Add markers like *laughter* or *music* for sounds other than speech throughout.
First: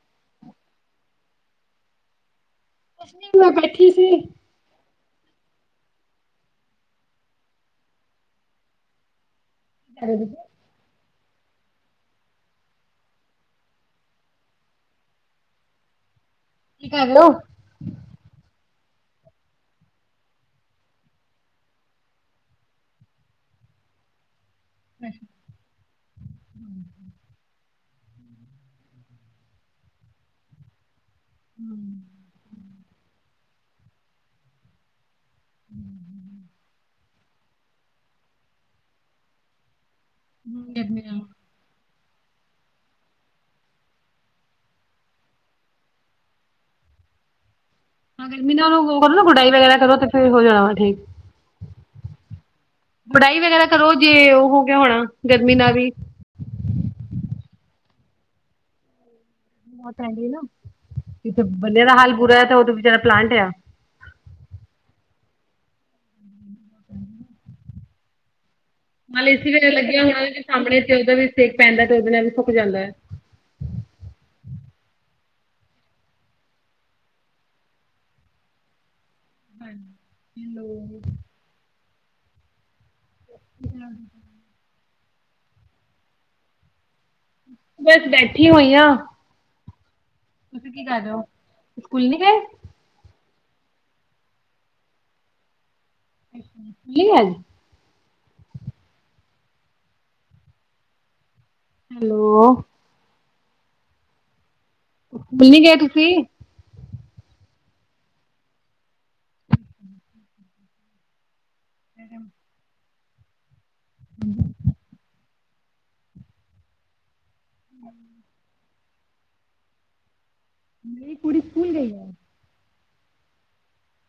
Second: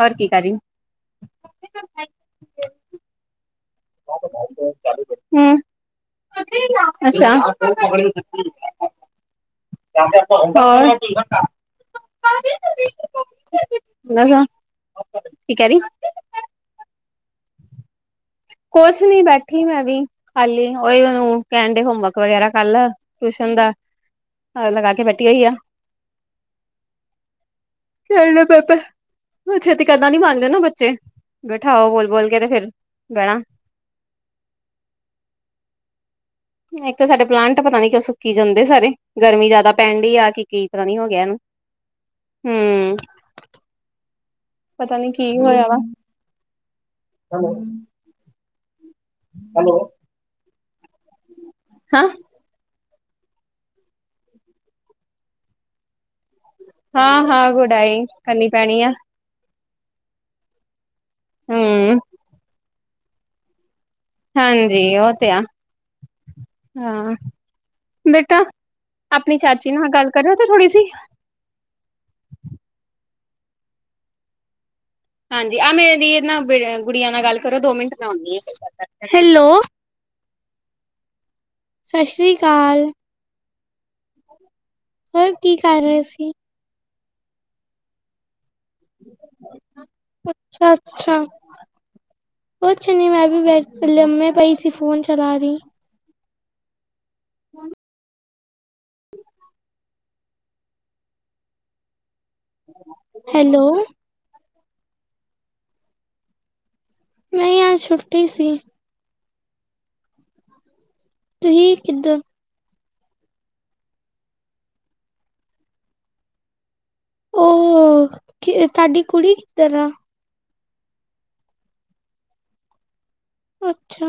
ਹੋਰ ਕੀ ਕਰ ਰਹੀ? ਮੈ ਬੈਠੀ ਸੀ। ਹਮ, ਅੱਛਾ। ਔਰ ਕੀ ਕਹਿ ਰਹੀ? ਕੀ ਕਰ ਰੇ ੳ? ਕੁਛ ਨੀ ਬੈਠੀ ਮੈਂ ਵੀ ਖਾਲੀ, ੳਹੀ ਉਹਨੂੰ ਕਹਿਣ ਡਈ, ਹੋਮਵਰਕ ਵਗੈਰਾ ਕਰਲੋ। ਟਿਉਸ਼ਨ ਦਾ, ਲਗਾ ਕੇ ਬੈਠੀ ਹੋਈ ਆ। ਹਮ। *unintelligible* ਬਹਿ-ਬਹਿ ਛੇਤੀ ਕਰਦਾਂ ਨੀ ਮੰਣਦੇ ਨਾ ਬੱਚੇ, ਬਿਠਾਓ ਬੋਲ-ਬੋਲ ਕੇ, ਤੇ ਫੇਿਰ ਬਹਿਣਾ ਇੱਕ ਸਾਡੇ, ਪਲਾਂਟ ਪਤਾ ਨੀ ਕਿਉ ਉਹ ਸੁੱਕੀ ਜਾਂਦੇ ਸਾਰੇ, ਗਰਮੀ ਜ਼ਿਆਦਾ ਪੈਣ ਦਈ ਆ ਕੀ, ਕੀ ਇੱਕ ਪਤਾ ਨੀ ਹੋ ਗਿਆ ਇਹਨੂੰ। ਹਮ। ਪਤਾ ਨੀ, ਕੀ ਹੋਇਆ ਵਾ। ਗਰਮੀ ਨਾਲ ਗੁਡਾਈ ਵਗੈਰਾ ਕਰੋ ਤੇ, ਫੇਰ ਹੋ ਜਾਣਾ ਵਾ ਠੀਕ। ਹਾਂ। ਗੜ੍ਹਾਈ ਵਗੈਰਾ ਕਰੋ, ਜੇ ਉਹ ਗਿਆ ਹੋਣਾ ਗਰਮੀ ਨਾਲ ਵੀ ਹਾਂ-ਹਾਂ ਗੁਡਾਈ, ਕਰਨੀ ਪੈਣੀ ਆ। ਬਹੁਤ ਹੈ ਨਾ, ਜਿੱਥੇ ਬੰਦੇ ਦਾ ਹੂੰ, ਹਾਲ ਬੁਰਾ ਆ, ਤੇ ਉਦੋਂ ਵਿਚਾਰਾਂ ਪਲਾਂਟ ਆ। ਹਾਂਜੀ ਉਹ ਤੇ ਆ, ਹਾਂ, ਬੇਟਾ ਆਪਣੀ ਮਵਰੀ ਚਾਚੀ ਨਾਲ ਲੱਗਿਆ ਗੱਲ ਹੋਣਾ ਕਰਿਓ ਵੀ ਥੋੜ੍ਹੀ ਸਾਹਮਣੇ, ਸੀ ਤੇ ਉਹਦਾ ਵੀ ਸੇਕ ਪੈਂਦਾ, ਤੇ ਉਹਦੇ ਨਾਲ ਵੀ ਸੁੱਕ ਜਾਂਦਾ ਹੈ। ਹਾਂਜੀ ਆਹ ਮੇਰੇ ਦੀ ਇਹ ਨਾ, ਗੁੜੀਆਂ ਨਾਲ ਗੱਲ ਕਰੋ ਦੋ ਮਿੰਟ ਮੈਂ, ਆਉਂਣੀ ਆ ਹੈਲੋ, ਸਤਿ ਸ੍ਰੀ ਅਕਾਲ ਹੂ ਹੋਰ ਕੀ ਕਰ ਰਹੇ ਸੀ ਬਸ ਬੈਠੀ ਹੋਈ ਹਾਂ ਤੁਸੀਂ ਕੀ ਕਰ ਰਹੇ ਅੱਛਾ-ਅੱਛਾ, ਹੋ, ਸਕੂਲ ਨੀ ਗਏ ਕੁਛ ਨੀ ਮੈਂ, ਵੀ ਬੈਠੀ ਲੱਮੈਂ ਪਾਈ ਸੀ। ਫੋਨ ਚਲਾ ਰਹੀ ਅੱਜ ਕੀ ਆ ਹੈਲੋ, ਹੈਲੋ ਸਕੂਲ ਗਏ ਤੁਸੀਂ ਨਹੀਂ ਅੱਜ ਛੁੱਟੀ ਸੀ। ਤੁਸੀਂ ਕਿੱਦਾ ਹਮ ਉਹ ਕੀ, ਤੁਹਾਡੀ ਕੁੜੀ ਕਿੱਧਰ ਆ। ਮੇਰੀ ਕੁੜੀ ਸਕੂਲ ਗਈ ਆ। ਅੱਛਾ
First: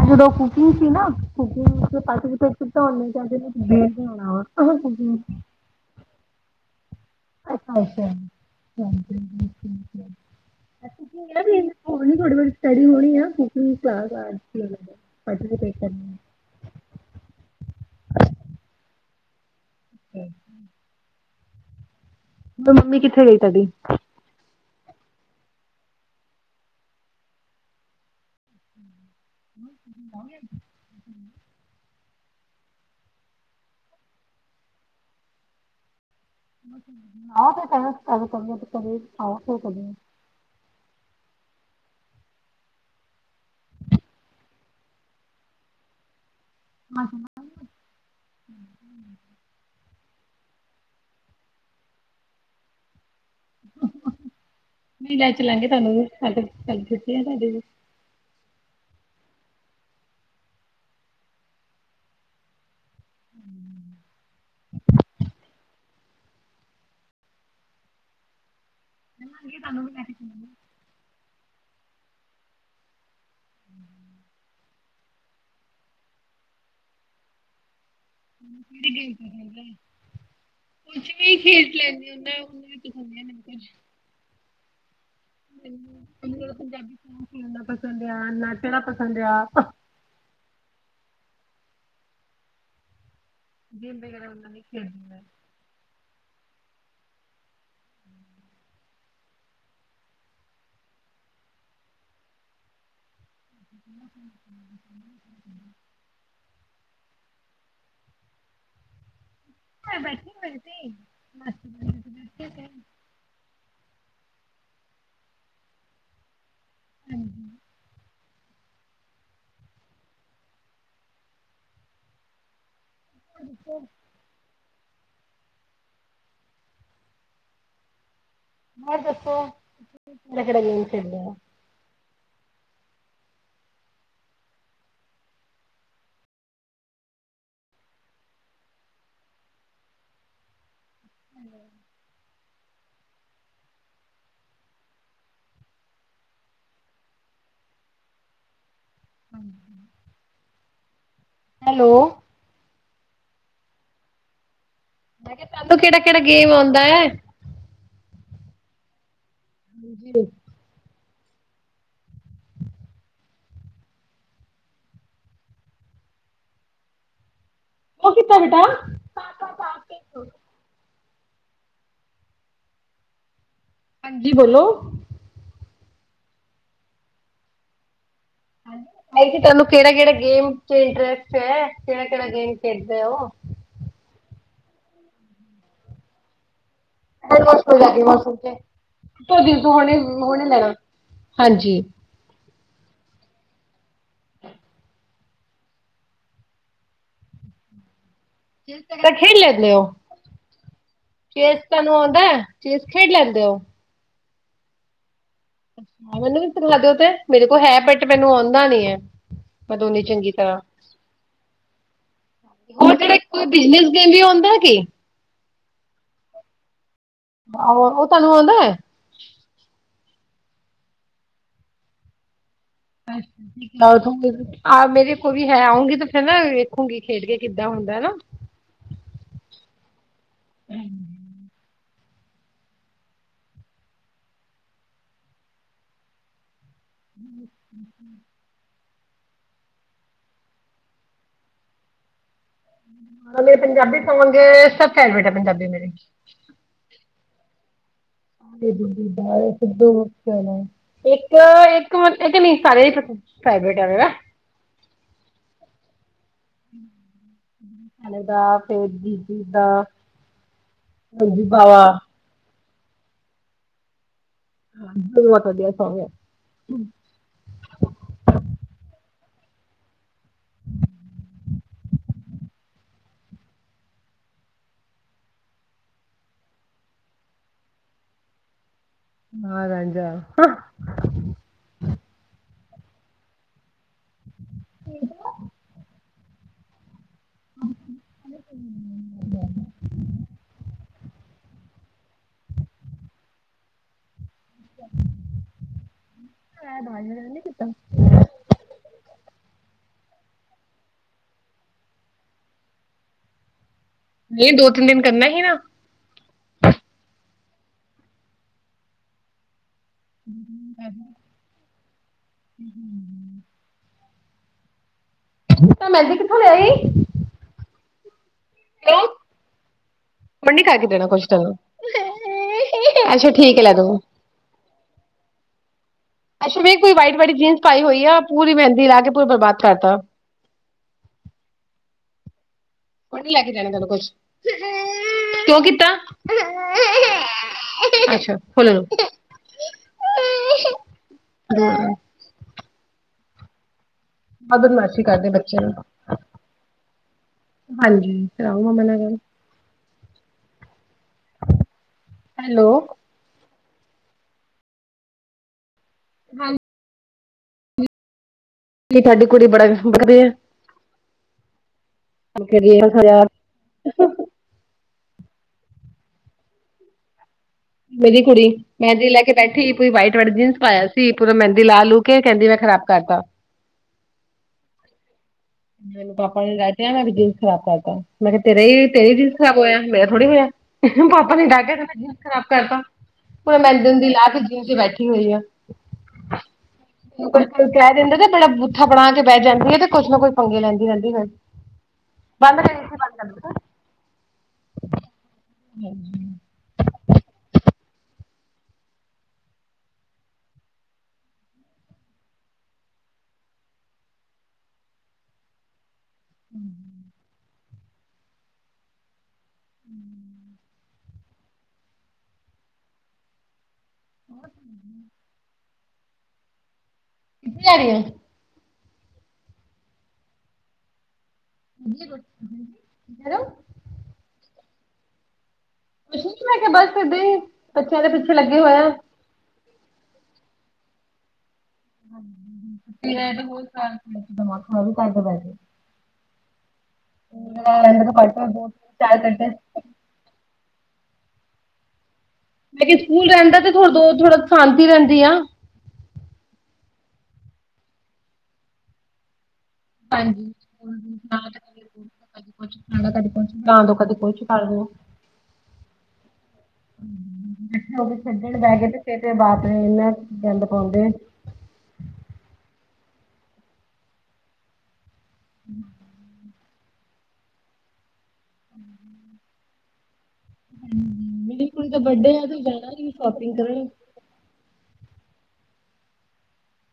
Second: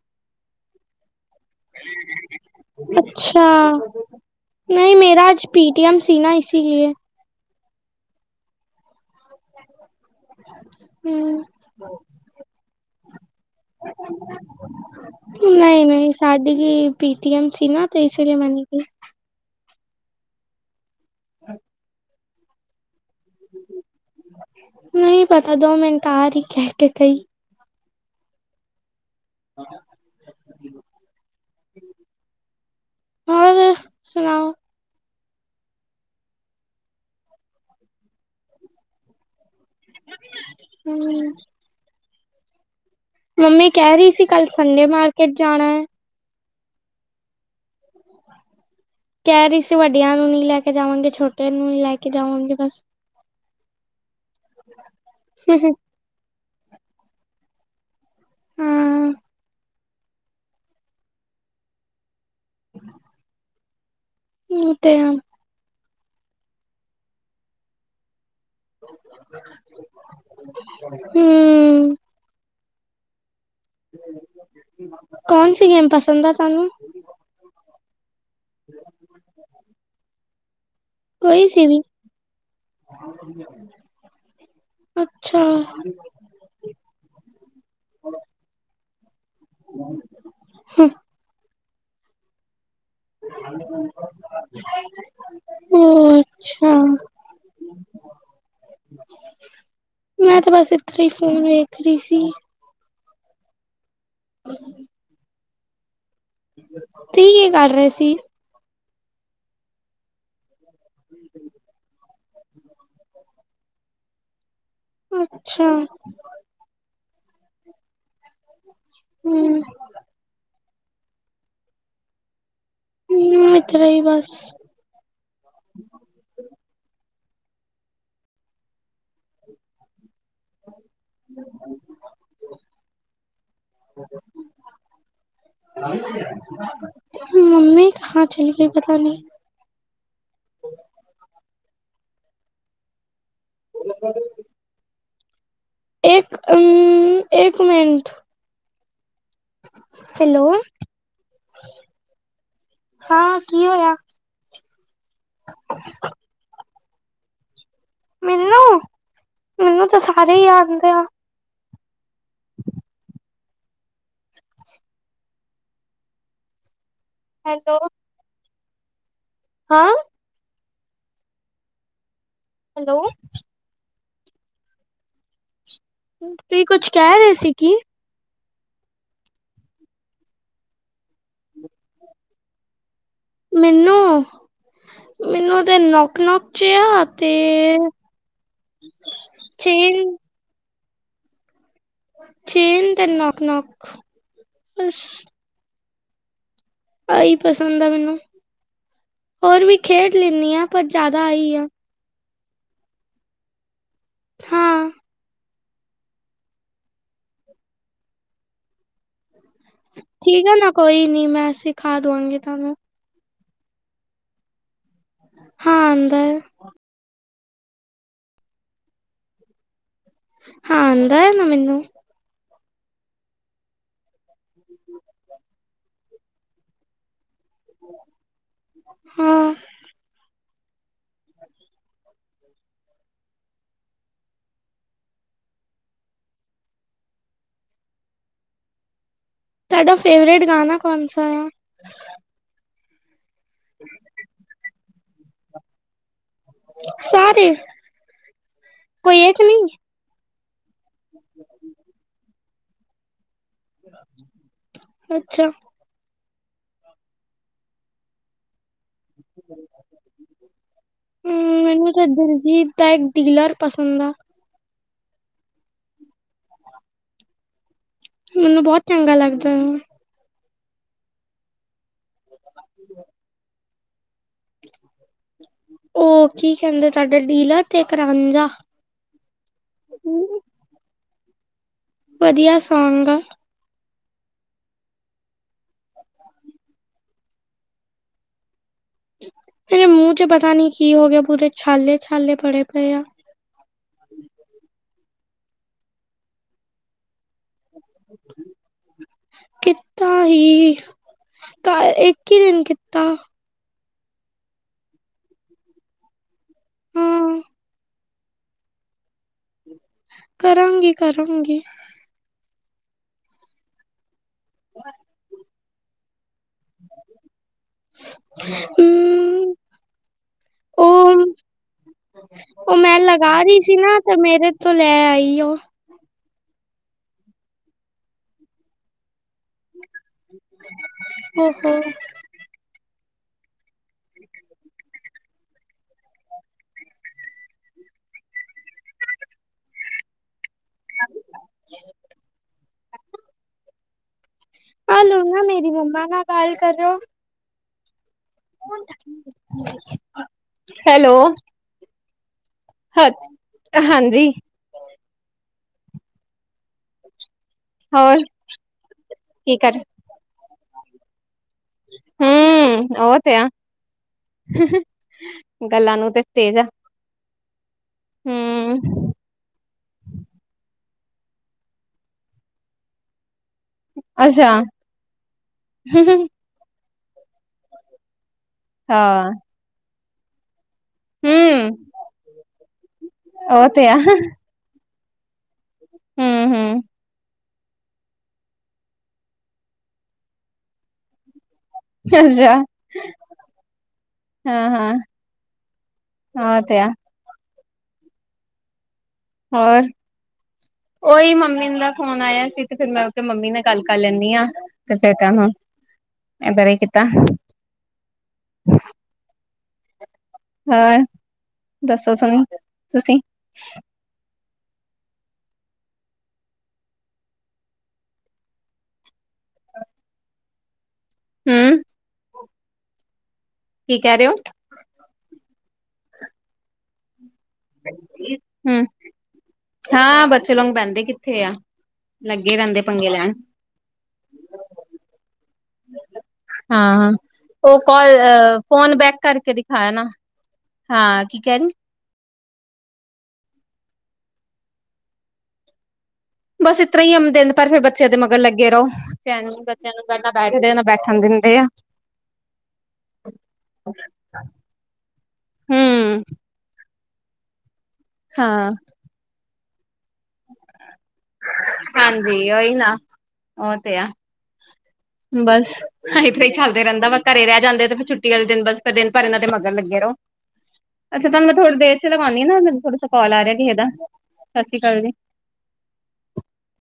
ਅੱਜ ਦੋ, ਕੁਕਿੰਗ ਸੀ ਨਾ ਕੁਕਿੰਗ ਕੀਤਾ ਹੇ ਵ, ਅੱਛਾ-ਅੱਛਾ, ਨਹੀਂ ਮੇਰਾ ਅੱਜ ਪੀ ਟੀ ਐਮ ਸੀ ਨਾ, ਇਸ ਲਈਏ ਅੱਛਾ-ਅੱਛਾ ਹੋ, ਹੂੰ। ਥੋੜੀ ਬਹੁਤੀ ਸਟੱਡੀ ਹੋਣੀ ਆ ਕੁਕਿੰਗ ਕਲਾਸ ਅੱਜ ਵੀ ਪੇਪਰ ਸਾਡੀ ਵੀ ਪੀਟੀ ਐਮ ਸੀ ਨਾ ਇਸੇ ਲਈ ਮੈ ਨਹੀਂ ਗਈ ਅੱਛਾ ਅੱਛਾ ਮੰਮੀ ਕਿੱਥੇ ਗਈ ਤੁਹਾਡੀ ਨਹੀਂ ਪਤਾ ਦੋ, ਮਿੰਟ ਆ ਰਹੀ ਕਹਿ ਕੇ ਗਈ ਹ ਹੋਰ ਸੁਣਾਓ ਆਹੋ ਤੇ ਕਦੀ ਕਰਦੇ ਤੇ ਕਦੇ ਆਓ ਫੇਰ ਕਦੇ ਹੂ ਮੰਮੀ ਕਹਿ ਰਹੀ ਸੀ ਕੱਲ ਸੰਡੇ ਮਾਰਕਿਟ ਜਾਣਾ ਹੈ ਮੰਮੀ ਕਹਿ ਰਹੀ ਸੀ! ਵੱਡੀਆਂ ਨੂੰ ਨੀ, ਲੈ, ਕੇ ਜਾਵਾਂਗੇ ਛੋਟਿਆਂ ਨੂੰ ਨੀ, ਲੈ, ਕੇ ਜਾਵਾਂਗੇ ਬਸ ਨਹੀਂ ਲੈ ਚਲਾਂਗੇ ਤੁਹਾਨੂੰ ਵੀ, ਸਾਡੀ ਛੁਟੀ ਆ ਤੁਹਾਡੀੇ ਵੀ, ਹੂ ਇਹ ਤੇ ਗੇ ਤੁਹਾਨੂੰ ਵੀ ਲੈ ਕੇ ਚਗੇ ਹੂ ਕੌਣ ਸੀ ਗੇਮ ਪਸੰਦ ਆ ਤੁਹਾਨੂੰ ਕਿਰਕਟ ਕੁਝ ਵੀ ਕੋਈ ਸੀ ਖੇਡ ਲੈਂਦੀ ਉਹ-ਉਹ ਲੈ ਦੀ ਅੱਛਾ ਮੈਨੂੰ ਪੰਜਾਬੀ ਸੌਗ ਸੁਣਣਾ ਪਸੰਦ ਆ ਨੱਚਣਾ ਪਸੰਦ ਆ ਗੇਮ ਵਗੈਰਾ ਉਹਨਾਂ ਨੇ, ਖੇਡਦੀਆਂ ਉ ਅੱਛਾ। ਹੂ *unintelligible* ਮੈਂ ਤੇ ਬਸ ਇਥੇ ਹੀ ਫੋਨ ਵੇਖ ਰਹੀ ਸੀ। *unintelligible* *unintelligible* ਤੁਸੀ ਕੀ ਕਰ ਰਹੇ ਸੀ? ਇਹ ਬੈਠੀ ਹੈ *unintelligible* *unintelligible* ਅੱਛਾ। ਹੂੰ -ਹੂੰ। ਹੂੰ। ਹੂੰ, ਇਦਰੇ ਹੀ ਬਸ ਹੋਰ ਦੱਸੋ, ਕਿਹੜੇ-ਕਿਹੜੇ ਗੇਮ ਖੇਲੇਆ? *inaudible* *unintelligible* ਮੰਮੀ ਕਹਾਂ ਚਲੀ ਗਈ ਪਤਾ ਨੀ? ਹੈਲੋ। *inaudible* ਇੱਕ- ਇੱਕ ਮਿੰਟ ਹੈਲੋ, ਹੈਲੋ। ਹਾਂ ਕੀ ਹੋਇਆ? ਮੈਂ ਕਿਹਾ ਤੈਨੂੰ ਕਿਹੜਾ-ਕਿਹੜਾ ਗੇਮ ਆਉਂਦਾ ਐ? ਮੈਨੂੰ- ਮੈਨੂੰ ਤਾਂ ਸਾਰੇ ਹੀ ਆਂਦੇ ਆ। *inaudible* *inaudible* ਹੈਲੋ। ਉ ਕਿਥੇ ਬੇਟਾ? ਹਾਂ। ਹੈਲੋ। ਹਾਂਜੀ, ਬੋਲੋ। ਕਿ ਕੁੱਝ ਕਹਿ ਰਹੇ ਸੀ ਕਿ? ਭਈ ਤੁਹਾਨੂੰ ਕਿਹੜਾ-ਕਿਹੜਾ ਗੇਮ ਚ ਇੰਟਰਸਟ ਐ ਕਿਹੜਾ-ਕਿਹੜਾ ਗੇਮ ਖੇਡਦੇ ਉ ਮੈਨੂੰ- ਮੈਨੂੰ ਤੇ ਨੌਕ-ਨੋਕ ਚ ਆ। ਤੇ ਮੌਨ ਹੋ ਜਾਂਦੀ ਹੈ ਤੁਹਾਡੀ ਅਵਾਜ ਸੁਣਕੇ ਤੋਂ ਚੇਨ ਹੁਣੇ-ਹੁਣੇ ਲੈਣਾ ਹਾਂਜੀ। ਸੇਮ ਤੇ ਨੌਕ ਨੌਕ। ਆਹੀ ਪਸੰਦ ਆ ਮੈਨੂੰ। ਖੇਡ ਹੋਰ ਲੈਣੇ ਵੀ ਹੋ, ਖੇਡ ਲੈਂਦੀ ਆ ਪਰ ਜ਼ਿਆਦਾ ਆਹੀ ਚੇਸ ਆ ਤੁਹਾਨੂੰ ਆਦਾ। ਚੈਸ ਖੇਡ ਲੈਂਦੇ ਹੋ? ਹਾਂ! ਮੈਨੂੰ ਵੀ ਸਿਖਾ ਦਿਓ ਤੇ, ਮੇਰੇ ਕੋਲ ਹੈ ਬੱਢਟ ਮੈਨੂੰ ਆਉਂਦਾ ਨੀ ਹੈ। ਪਤਾ ਨੀ ਚੰਗੀ ਠੀਕ ਹੈ ਤਰ੍ਹਾਂ ਨਾ ਕੋਈ ਨੀ, ਮੈਂ ਸੀਂਖਾ ਦੇਵਾਂਗੀ ਤੁਹਾਨੂੰ। ਹੋਰ ਜਿਹੜਾ ਕੋਈ ਬਿਜਨਸ ਗੇਮ ਵੀ ਆਉਂਦਾ ਹੈ ਕੇ? ਹਾਂ! ਅਦਰ। ਆਹੋ, ਉ ਤੂਹਾਨੂੰ ਆ਼ਦਾ ਏ। ਹਾਂ! ਅਦਾ ਏ ਨਾ ਮੈਨੂੰ। ਮੇਰੇ ਕੋਲ ਵੀ ਹੈ ਆਉਂਗੀ ਤਾਂ ਫਿਰ ਨਾ। ਖੂਗੀ ਖੇਡ ਕੇ ਕਿੱਦਾਂ ਹੁੰਦਾ ਹਨਾ। ਹੂੰ! ਹੂੰ! *unintelligible* ਹੂੰ! ਤੁਹਾਡਾ ਫੇਵਰੇਟ ਗਾਣਾ ਕੌਣਸਾ ਆ? ਅਹ ਮੇਰੇ ਪੰਜਾਬੀ ਸੌਗ ਸਭ ਫੈਡਰੇਟ ਹੈ ਪੰਜਾਬੀ ਮੇਰੇ। ਸਾਰੇ। ਕੋਈ ਇੱਕ ਨਹੀਂ ਇੱਕ ਤਲ ਨਹੀਂ ਸਾਰੇ ਇਕ ਸੈਕੰਡ ਫੇਵਰਟ ਹੈਗਾ। ਅੱਛਾ ਹਲੇ ਦਾ- ਫੇਰ ਦੀਦੀ ਦਾ, ਹਮ, ਹਾਂਜੀ। ਮੈਨੂੰ ਤਾਂ ਦਿਲਜੀਤ। ਪੈਂਡੀਲਰ ਪਸੰਦ ਆ। ਹਾਂ ਬਹੁਤ ਵਧਿਆ ਸੋਂਗ ਆ। ਮੈਨੂੰ ਬਹੁਤ ਚੰਗਾ ਲੱਗਦਾ ਹੈ। ਉਹ ਕੀ ਕਹਿੰਦੇ ਤੁਹਾਡੇ ਡੀਲਰ ਤੇ ਇੱਕ ਰਾਂਝਾ। ਹਾ ਰਾਂਝਾ। ਵਧੀਆ ਸੌਗਆ। *unintelligible* *unintelligible* ਮੇਰੇ ਮੁੂੰਹਝੇ ਪਤਾ ਨੀ ਕੀ ਹੋ ਗਿਆ। ਪੂੁਰੇ ਛਾਲੇ-ਛਾਲੇ ਪੜੇ ਪਏ ਆ। ਨੀ ਕੀਤਾ। ਕੀਤਾ ਹੀ। ਇੱਕ ਹੀ ਦਿਨੱ ਕੀਤਾ। ਨਹੀਂ ਦੋ-ਤਿੰਨ ਦਿਨ ਕਰਨਾ ਹੀ ਨਾ। ਹਾਂ ਕਰਾਂਗੀ-ਕਰਾਂਗੀ। *unintelligible* ਹੋਰ। ਤਾਂ ਮੈਂਹਦੀ ਕਿੱਥੋਂ ਲਿਆਈ? ਹੁ। ਨਹੀਂ ਕਰਕੇ ਦੇਣਾ ਕੁਝ ਉਹ ਤੈਨੂੰ ਉਹ ਮੈਂ ਅੱਛਾ ਲਗਾ ਠੀਕ ਰਹੀ ਹੈ ਲੈ ਸੀ ਨਾ ਦੂੰ ਤੇ ਮੇਰੇ ਤੋ ਲੈ ਆਈਓ। ਅੱਛਾ, ਮੈਂ ਕੋਈ ਵਾਈਟ-ਵਾਈਟ ਜੀਨਸ ਪਾਈ ਹੋਈ ਆ ਪੂਰੀ ਮਹਿੰਦੀ ਲਾ ਕੇ ਪੂਰਾ ਬਰਬਾਦ ਕਰਤਾ। *unintelligible* ਹੁਣ ਨਹੀਂ ਲੈ ਕੇ ਦੇਣਾ ਤੈਨੂੰ ਕੁਛ। ਕਿਉਂ ਕੀਤਾ, ਅੱਛਾ ਹੁਣ ਲੋ। *unintelligible* ਬਦਮਾਸ਼ੀ ਆ ਲੋ ਕਰਦੇ ਨਾ ਬੱਚਿਆਂ ਮੇਰੀ ਨੁੰ ਮੰਮਾ ਨਾਲ ਗੱਲ ਕਰੋ ਹਾਂਜੀ, ਕਰਾਓ ਮੰਮਾ ਨਾਲ ਗੱਲ। Hello hello! ਕੀ ਹਾਂਜੀ। ਹਾਂਜੀ। ਹੋਰ। ਕੀ ਤੁਹਾਡੀ ਕੁੜੀ ਬੜਾ ਹੁ, ਉਹ ਤੇ ਆ ਗੱਲਾਂ ਨੂੰ ਤੇ ਤੇਜ ਆ। ਮੇਰੀ ਕੁੜੀ, ਹਮ ਮੈਦੀ ਲੈ ਕੇ ਬੈਠੀ। ਪੂਰੀ ਵਾਈਟ-ਵਾਈਟ ਜਿਨਸ ਪਾਇਆ ਸੀ, ਪੂਰਾ ਮੈਦੀ ਲਾ ਲੂ ਕੇ ਕਹਿੰਦੀ, ਮੈਂ ਖਰਾਬ ਕਰਤਾ। ਅੱਛਾ। ਮੈਨੂੰ ਪਾਪਾ ਨੇ ਡਾਂਟਿਆ ਮੈਂ ਜਿਨਸ ਖਰਾਬ ਕਰਤਾ, ਮੈਂ ਕਿਹਾ ਤੇਰੇ ਈ ਤੇਰੇ ਹਾਂ ਜਿਨਸ ਖਰਾਬ ਹੋਇਆ। ਮੇਰਾ ਥੋੜ੍ਹੀ ਹੋਇਆ ਪਾਪਾ ਨੇ ਹਮ ਡਾਂਟਿਆ ਕਹਿਤਾ ਜਿਨਸ ਖਰਾਬ ਕਰਤਾ ਪੂਰਾ ਉਹ ਤੇ ਆ ਮੈਦੀ ਲਾਹ ਤੇ ਦੀ ਬੈਠੀ ਹੋਈ ਆ। ਹਮ ਹਮ ਕੋਈ ਕੈ ਦਿੰਦਾ ਤੇ, ਬੜ ਬੂਥਾ ਬਣਾ ਕੇ ਬੈ ਜਾਂਦੀ ਐ ਤੇ, ਕੁੱਛ ਨਾ ਕੁੱਝ ਪੰਗੇ ਲੈਂਦੀ ਰਹਿੰਦੀ ਫਿਰ। ਅੱਛਾ ਬੰਦ ਕਰ ਏਸੀ ਬੰਦ ਕਰ ਹਾਂ ਬੇਟਾ। ਹਾਂ, ਐ ਤੇ ਹੈ। ਹੋਰ? ਓਹੀ, ਮੰਮੀ ਦਾ ਫੋਨ ਆਇਆ ਸੀ ਤੇ ਫਿਰ ਮੈਂ ਕਿਹਾ, ਮੰਮੀ ਨਾਲ ਗੱਲ ਕਰ ਲੈਨੀ ਆ। ਤੇ ਚੇਤਨ ਨੂੰ, *unintelligible* ਨੀ ਕੀਤਾ। *inaudible* ਹੋਰ ਦੱਸੋ ਸਾਨੂੰ ਤੁਸੀਂ? *inaudible* ਕਿੱਥੇ ਜਾ ਰੀ ਆ। ਹਮ *unintelligible* ਕੀ ਕੈ ਰੇ ਓ। ਕੁਛ ਨੀ ਮੈਂ ਕਿਆ ਬਸ ਏਦਾਂ ਈ ਬੱਚਿਆਂ ਦੇ ਪਿੱਛੇ ਲੱਗੇ ਹੋਏ ਹਮ ਆ। ਹਾਂ ਬੱਚੇ ਲੋਂਗ ਬੈਂਦੇ ਕਿੱਥੇ ਆ। ਹਾਂ, ਲੱਗੇ ਰਹਿੰਦੇ ਪੰਗੇ ਲੈਣ ਉੱਥੇ ਓ ਦਿਮਾਗ *unintelligible* ਹਾਂ, ਓ ਮੇਰਾ ਰਹਿੰਦਾ ਕਾਲ ਤਾਂ ਪੜ੍ਹਤਾ ਦੋ ਫੋਨ ਬੈਕ ਚਾਰ ਘੰਟੇ ਕਰਕੇ ਦਿਖਾਇਆ ਮੈਂ ਨਾ। ਹਾਂ ਕੀ ਕੈ ਰੀ। ਮੈਂ ਕਿਆ ਸਕੂਲ ਰਹਿੰਦਾ ਥੋੜਾ ਓਦੋ ਥੋੜਾ ਸਾਂਤੀ ਰਹਿੰਦੀ ਆ। ਬਸ ਇਤਰਾਂ ਈ ਆ ਦੀਂ ਭਰ ਫਿਰ ਬੱਚਿਆਂ ਦੇ ਮਗਰ ਲੱਗੇ ਰੋ। ਹਾਂਜੀ‌‌ *unintelligible* *unintelligible* ਹਮ ਬੈਠੇ ਹੋ ਕੇ ਛੱਡਣ ਬੈਗ ਤੇ ਫਿਰ ਤੇ ਬਾਤਨਾ ਗੰਦ ਪਾਉਂਦੇ। ਹਾਂਜੀ ਓਹੀ ਨਾ ਓ ਤੇ ਆ। ਬਸ ਏਥੋਂ ਈ ਚੱਲਦੇ ਰਹਿੰਦਾ ਵਾ ਘਰੇ ਰੈ ਜਾਂਦੇ ਤੇ ਫਿਰ ਛੁੱ ਟੀ ਆਲੇ ਦਿਨ ਬਸ ਦਿਨ ਭਰ ਏਨਾਂ ਦੇ ਮਗਰ ਲੱਗੇ ਰੋ। ਅੱਛਾ, ਤੁਹਾਨੂੰ ਹਾਂਜੀ, ਮੈਂ ਮੇਰੀ ਥੋੜੀ ਕੁੜੀ ਦੇਰ ਦਾ ਚ ਬਰਥਡੇ ਲਗਾਉਣੀ ਆ ਨਾ ਤੇ ਮੂੰ ਜਾਣਾ ਥੋੜਾ ਸਾ ਸੀ ਕਾਲ ਆ ਰਿਆ ਸ਼ਾਪਿੰਗ ਕਿਸੇ ਕਰਨ ਦਾ ਸਤਿ ਸ੍ਰੀ ਕਾਲ ਜੀ।